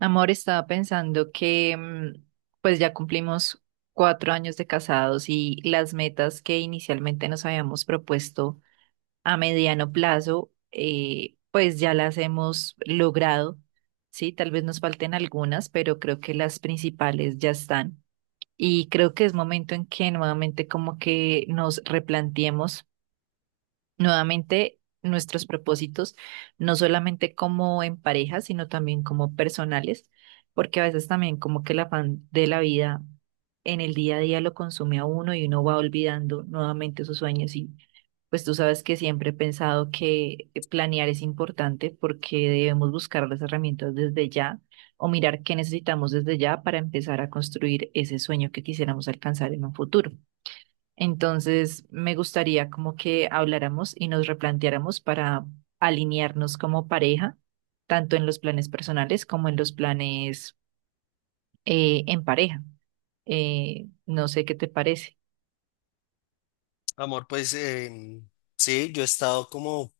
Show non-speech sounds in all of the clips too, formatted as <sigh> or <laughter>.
Amor, estaba pensando que pues ya cumplimos 4 años de casados y las metas que inicialmente nos habíamos propuesto a mediano plazo, pues ya las hemos logrado. Sí, tal vez nos falten algunas, pero creo que las principales ya están. Y creo que es momento en que nuevamente como que nos replanteemos nuevamente, nuestros propósitos, no solamente como en pareja, sino también como personales, porque a veces también como que el afán de la vida en el día a día lo consume a uno y uno va olvidando nuevamente sus sueños y pues tú sabes que siempre he pensado que planear es importante porque debemos buscar las herramientas desde ya o mirar qué necesitamos desde ya para empezar a construir ese sueño que quisiéramos alcanzar en un futuro. Entonces, me gustaría como que habláramos y nos replanteáramos para alinearnos como pareja, tanto en los planes personales como en los planes en pareja. No sé qué te parece. Amor, pues sí, yo he estado como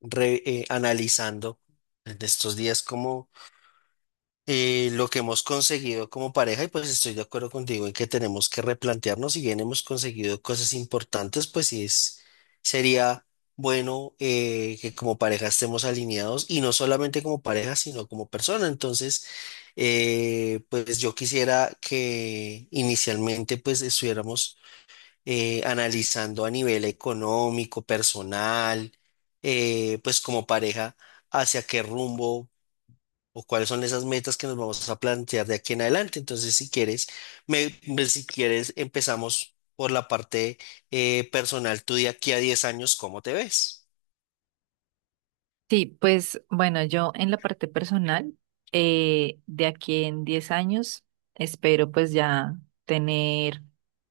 analizando en estos días como lo que hemos conseguido como pareja y pues estoy de acuerdo contigo en que tenemos que replantearnos. Si bien hemos conseguido cosas importantes, pues sí es, sería bueno que como pareja estemos alineados y no solamente como pareja, sino como persona. Entonces, pues yo quisiera que inicialmente pues estuviéramos analizando a nivel económico, personal, pues como pareja, hacia qué rumbo o cuáles son esas metas que nos vamos a plantear de aquí en adelante. Entonces, si quieres, si quieres, empezamos por la parte personal. Tú de aquí a 10 años, ¿cómo te ves? Sí, pues bueno, yo en la parte personal, de aquí en 10 años, espero pues ya tener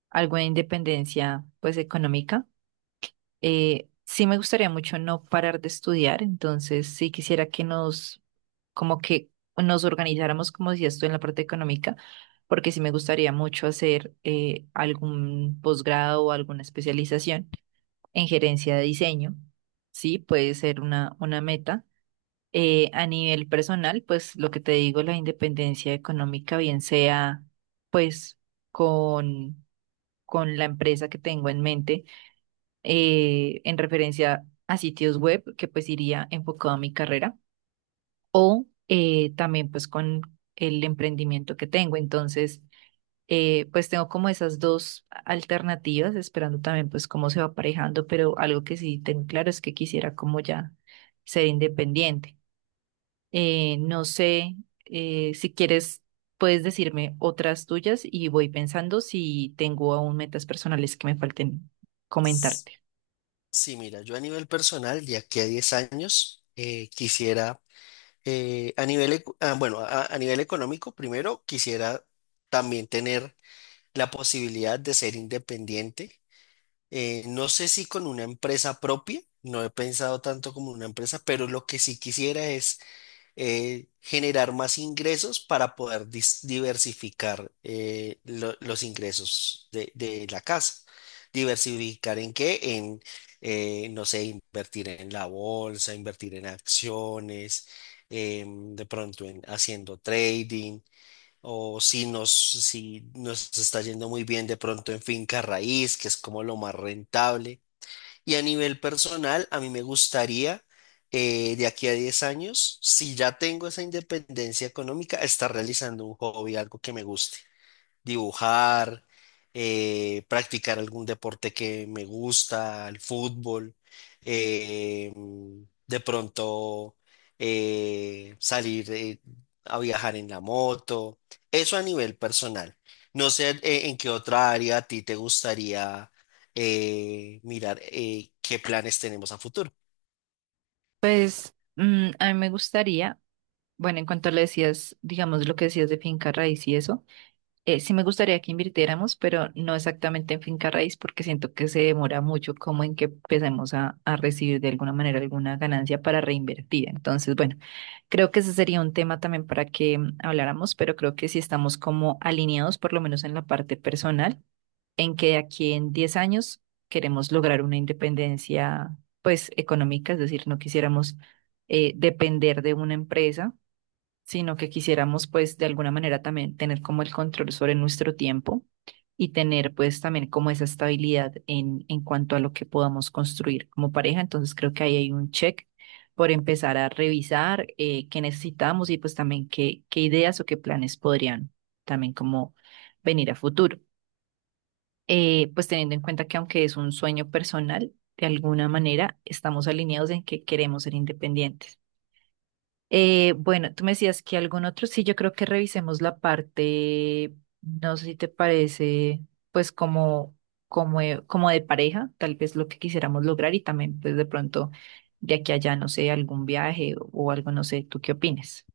algo de independencia pues económica. Sí me gustaría mucho no parar de estudiar, entonces sí quisiera que nos, como que nos organizáramos, como decías tú, en la parte económica, porque sí me gustaría mucho hacer algún posgrado o alguna especialización en gerencia de diseño. Sí, puede ser una meta. A nivel personal, pues lo que te digo, la independencia económica, bien sea pues con, con la empresa que tengo en mente en referencia a sitios web, que pues iría enfocado a mi carrera, o también pues con el emprendimiento que tengo. Entonces, pues tengo como esas dos alternativas, esperando también pues cómo se va aparejando, pero algo que sí tengo claro es que quisiera como ya ser independiente. No sé si quieres, puedes decirme otras tuyas y voy pensando si tengo aún metas personales que me falten S- comentarte. Sí, mira, yo a nivel personal, de aquí a 10 años, quisiera, a bueno, a nivel económico, primero quisiera también tener la posibilidad de ser independiente. No sé si con una empresa propia, no he pensado tanto como una empresa, pero lo que sí quisiera es generar más ingresos para poder diversificar los ingresos de la casa. ¿Diversificar en qué? En, no sé, invertir en la bolsa, invertir en acciones, de pronto en haciendo trading, o si nos, si nos está yendo muy bien, de pronto en finca raíz, que es como lo más rentable. Y a nivel personal, a mí me gustaría, de aquí a 10 años, si ya tengo esa independencia económica, estar realizando un hobby, algo que me guste: dibujar, practicar algún deporte que me gusta, el fútbol, eh, de pronto salir a viajar en la moto. Eso a nivel personal. No sé en qué otra área a ti te gustaría mirar qué planes tenemos a futuro. Pues a mí me gustaría, bueno, en cuanto le decías, digamos lo que decías de finca raíz y eso, sí me gustaría que invirtiéramos, pero no exactamente en finca raíz porque siento que se demora mucho como en que empecemos a recibir de alguna manera alguna ganancia para reinvertir. Entonces, bueno, creo que ese sería un tema también para que habláramos, pero creo que si estamos como alineados, por lo menos en la parte personal en que de aquí en 10 años queremos lograr una independencia, pues, económica, es decir, no quisiéramos depender de una empresa, sino que quisiéramos, pues, de alguna manera también tener como el control sobre nuestro tiempo y tener, pues, también como esa estabilidad en cuanto a lo que podamos construir como pareja. Entonces, creo que ahí hay un check. Por empezar a revisar qué necesitamos y pues también qué, qué ideas o qué planes podrían también como venir a futuro, pues teniendo en cuenta que aunque es un sueño personal, de alguna manera estamos alineados en que queremos ser independientes. Bueno, tú me decías que algún otro, sí, yo creo que revisemos la parte, no sé si te parece, pues como, como, como de pareja, tal vez lo que quisiéramos lograr y también pues de pronto de aquí a allá, no sé, algún viaje o algo, no sé, ¿tú qué opinas?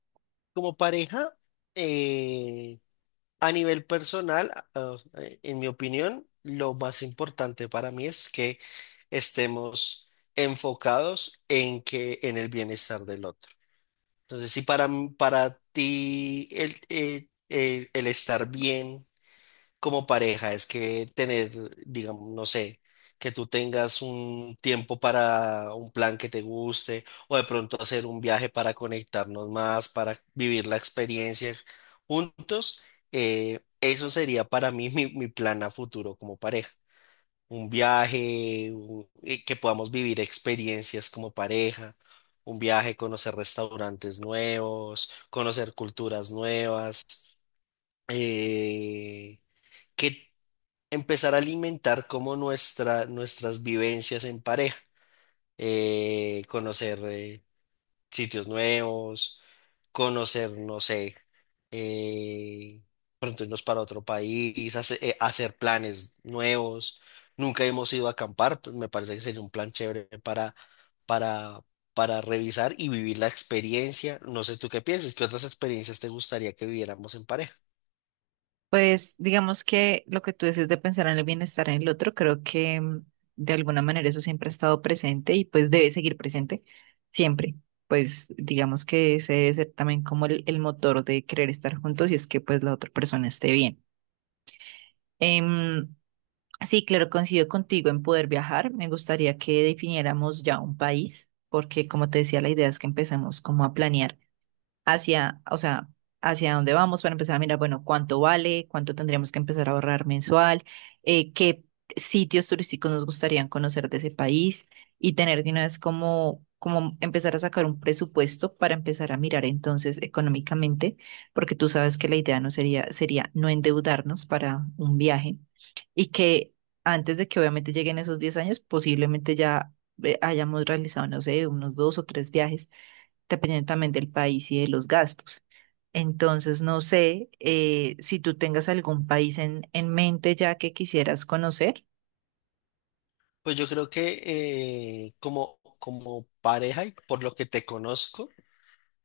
Como pareja, eh, a nivel personal, en mi opinión, lo más importante para mí es que estemos enfocados en que en el bienestar del otro. Entonces, si para ti el estar bien como pareja es que tener, digamos, no sé, que tú tengas un tiempo para un plan que te guste, o de pronto hacer un viaje para conectarnos más, para vivir la experiencia juntos. Eso sería para mí <laughs> mi plan a futuro como pareja. Un viaje, que podamos vivir experiencias como pareja. Un viaje, conocer restaurantes nuevos, conocer culturas nuevas. Eh, que Empezar a alimentar como nuestras vivencias en pareja, conocer sitios nuevos, conocer, no sé, eh, pronto irnos para otro país, hacer planes nuevos. Nunca hemos ido a acampar, pues me parece que sería un plan chévere para, para revisar y vivir la experiencia. No sé tú qué piensas, ¿qué otras experiencias te gustaría que viviéramos en pareja? Pues digamos que lo que tú dices de pensar en el bienestar en el otro, creo que de alguna manera eso siempre ha estado presente y pues debe seguir presente siempre. Pues digamos que ese debe ser también como el motor de querer estar juntos y es que pues la otra persona esté bien. Em, sí, claro, coincido contigo en poder viajar. Me gustaría que definiéramos ya un país, porque como te decía, la idea es que empecemos como a planear hacia, o sea, hacia dónde vamos para empezar a mirar, bueno, cuánto vale, cuánto tendríamos que empezar a ahorrar mensual, qué sitios turísticos nos gustarían conocer de ese país y tener de una vez como, como empezar a sacar un presupuesto para empezar a mirar entonces económicamente, porque tú sabes que la idea no sería, sería no endeudarnos para un viaje y que antes de que obviamente lleguen esos 10 años, posiblemente ya hayamos realizado, no sé, unos 2 o 3 viajes dependiendo también del país y de los gastos. Entonces, no sé si tú tengas algún país en mente ya que quisieras conocer. Pues yo creo que como, como pareja y por lo que te conozco,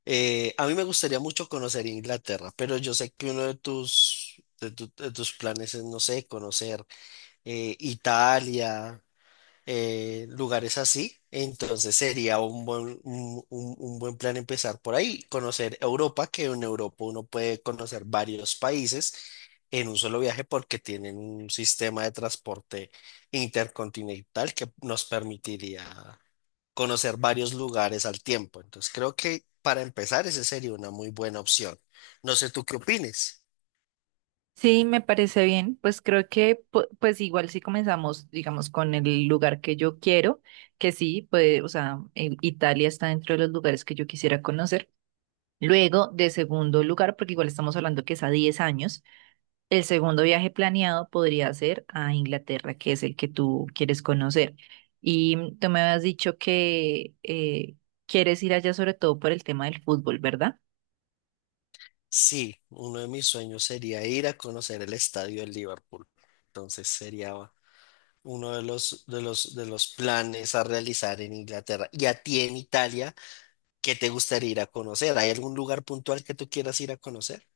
a mí me gustaría mucho conocer Inglaterra, pero yo sé que uno de tus, de tus planes es, no sé, conocer Italia, lugares así. Entonces sería un buen, un buen plan empezar por ahí, conocer Europa, que en Europa uno puede conocer varios países en un solo viaje porque tienen un sistema de transporte intercontinental que nos permitiría conocer varios lugares al tiempo. Entonces creo que para empezar esa sería una muy buena opción. No sé tú qué opines. Sí, me parece bien. Pues creo que, pues igual si comenzamos, digamos, con el lugar que yo quiero, que sí, pues, o sea, Italia está dentro de los lugares que yo quisiera conocer. Luego, de segundo lugar, porque igual estamos hablando que es a 10 años. El segundo viaje planeado podría ser a Inglaterra, que es el que tú quieres conocer. Y tú me habías dicho que quieres ir allá sobre todo por el tema del fútbol, ¿verdad? Sí, uno de mis sueños sería ir a conocer el estadio de Liverpool. Entonces sería uno de los, de los, de los planes a realizar en Inglaterra. Y a ti en Italia, ¿qué te gustaría ir a conocer? ¿Hay algún lugar puntual que tú quieras ir a conocer?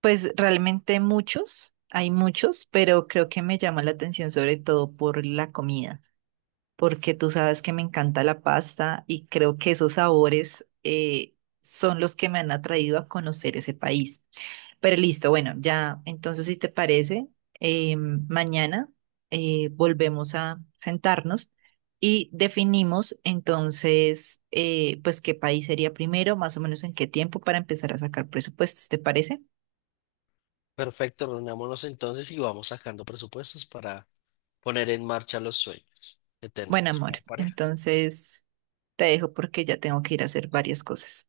Pues realmente muchos, hay muchos, pero creo que me llama la atención sobre todo por la comida, porque tú sabes que me encanta la pasta y creo que esos sabores son los que me han atraído a conocer ese país. Pero listo, bueno, ya, entonces si te parece, mañana volvemos a sentarnos y definimos entonces, pues qué país sería primero, más o menos en qué tiempo para empezar a sacar presupuestos, ¿te parece? Perfecto, reunámonos entonces y vamos sacando presupuestos para poner en marcha los sueños que Bueno, tenemos amor, como pareja. entonces te dejo porque ya tengo que ir a hacer varias cosas.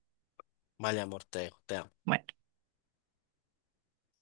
Vale, amor, te dejo, te amo. Bueno.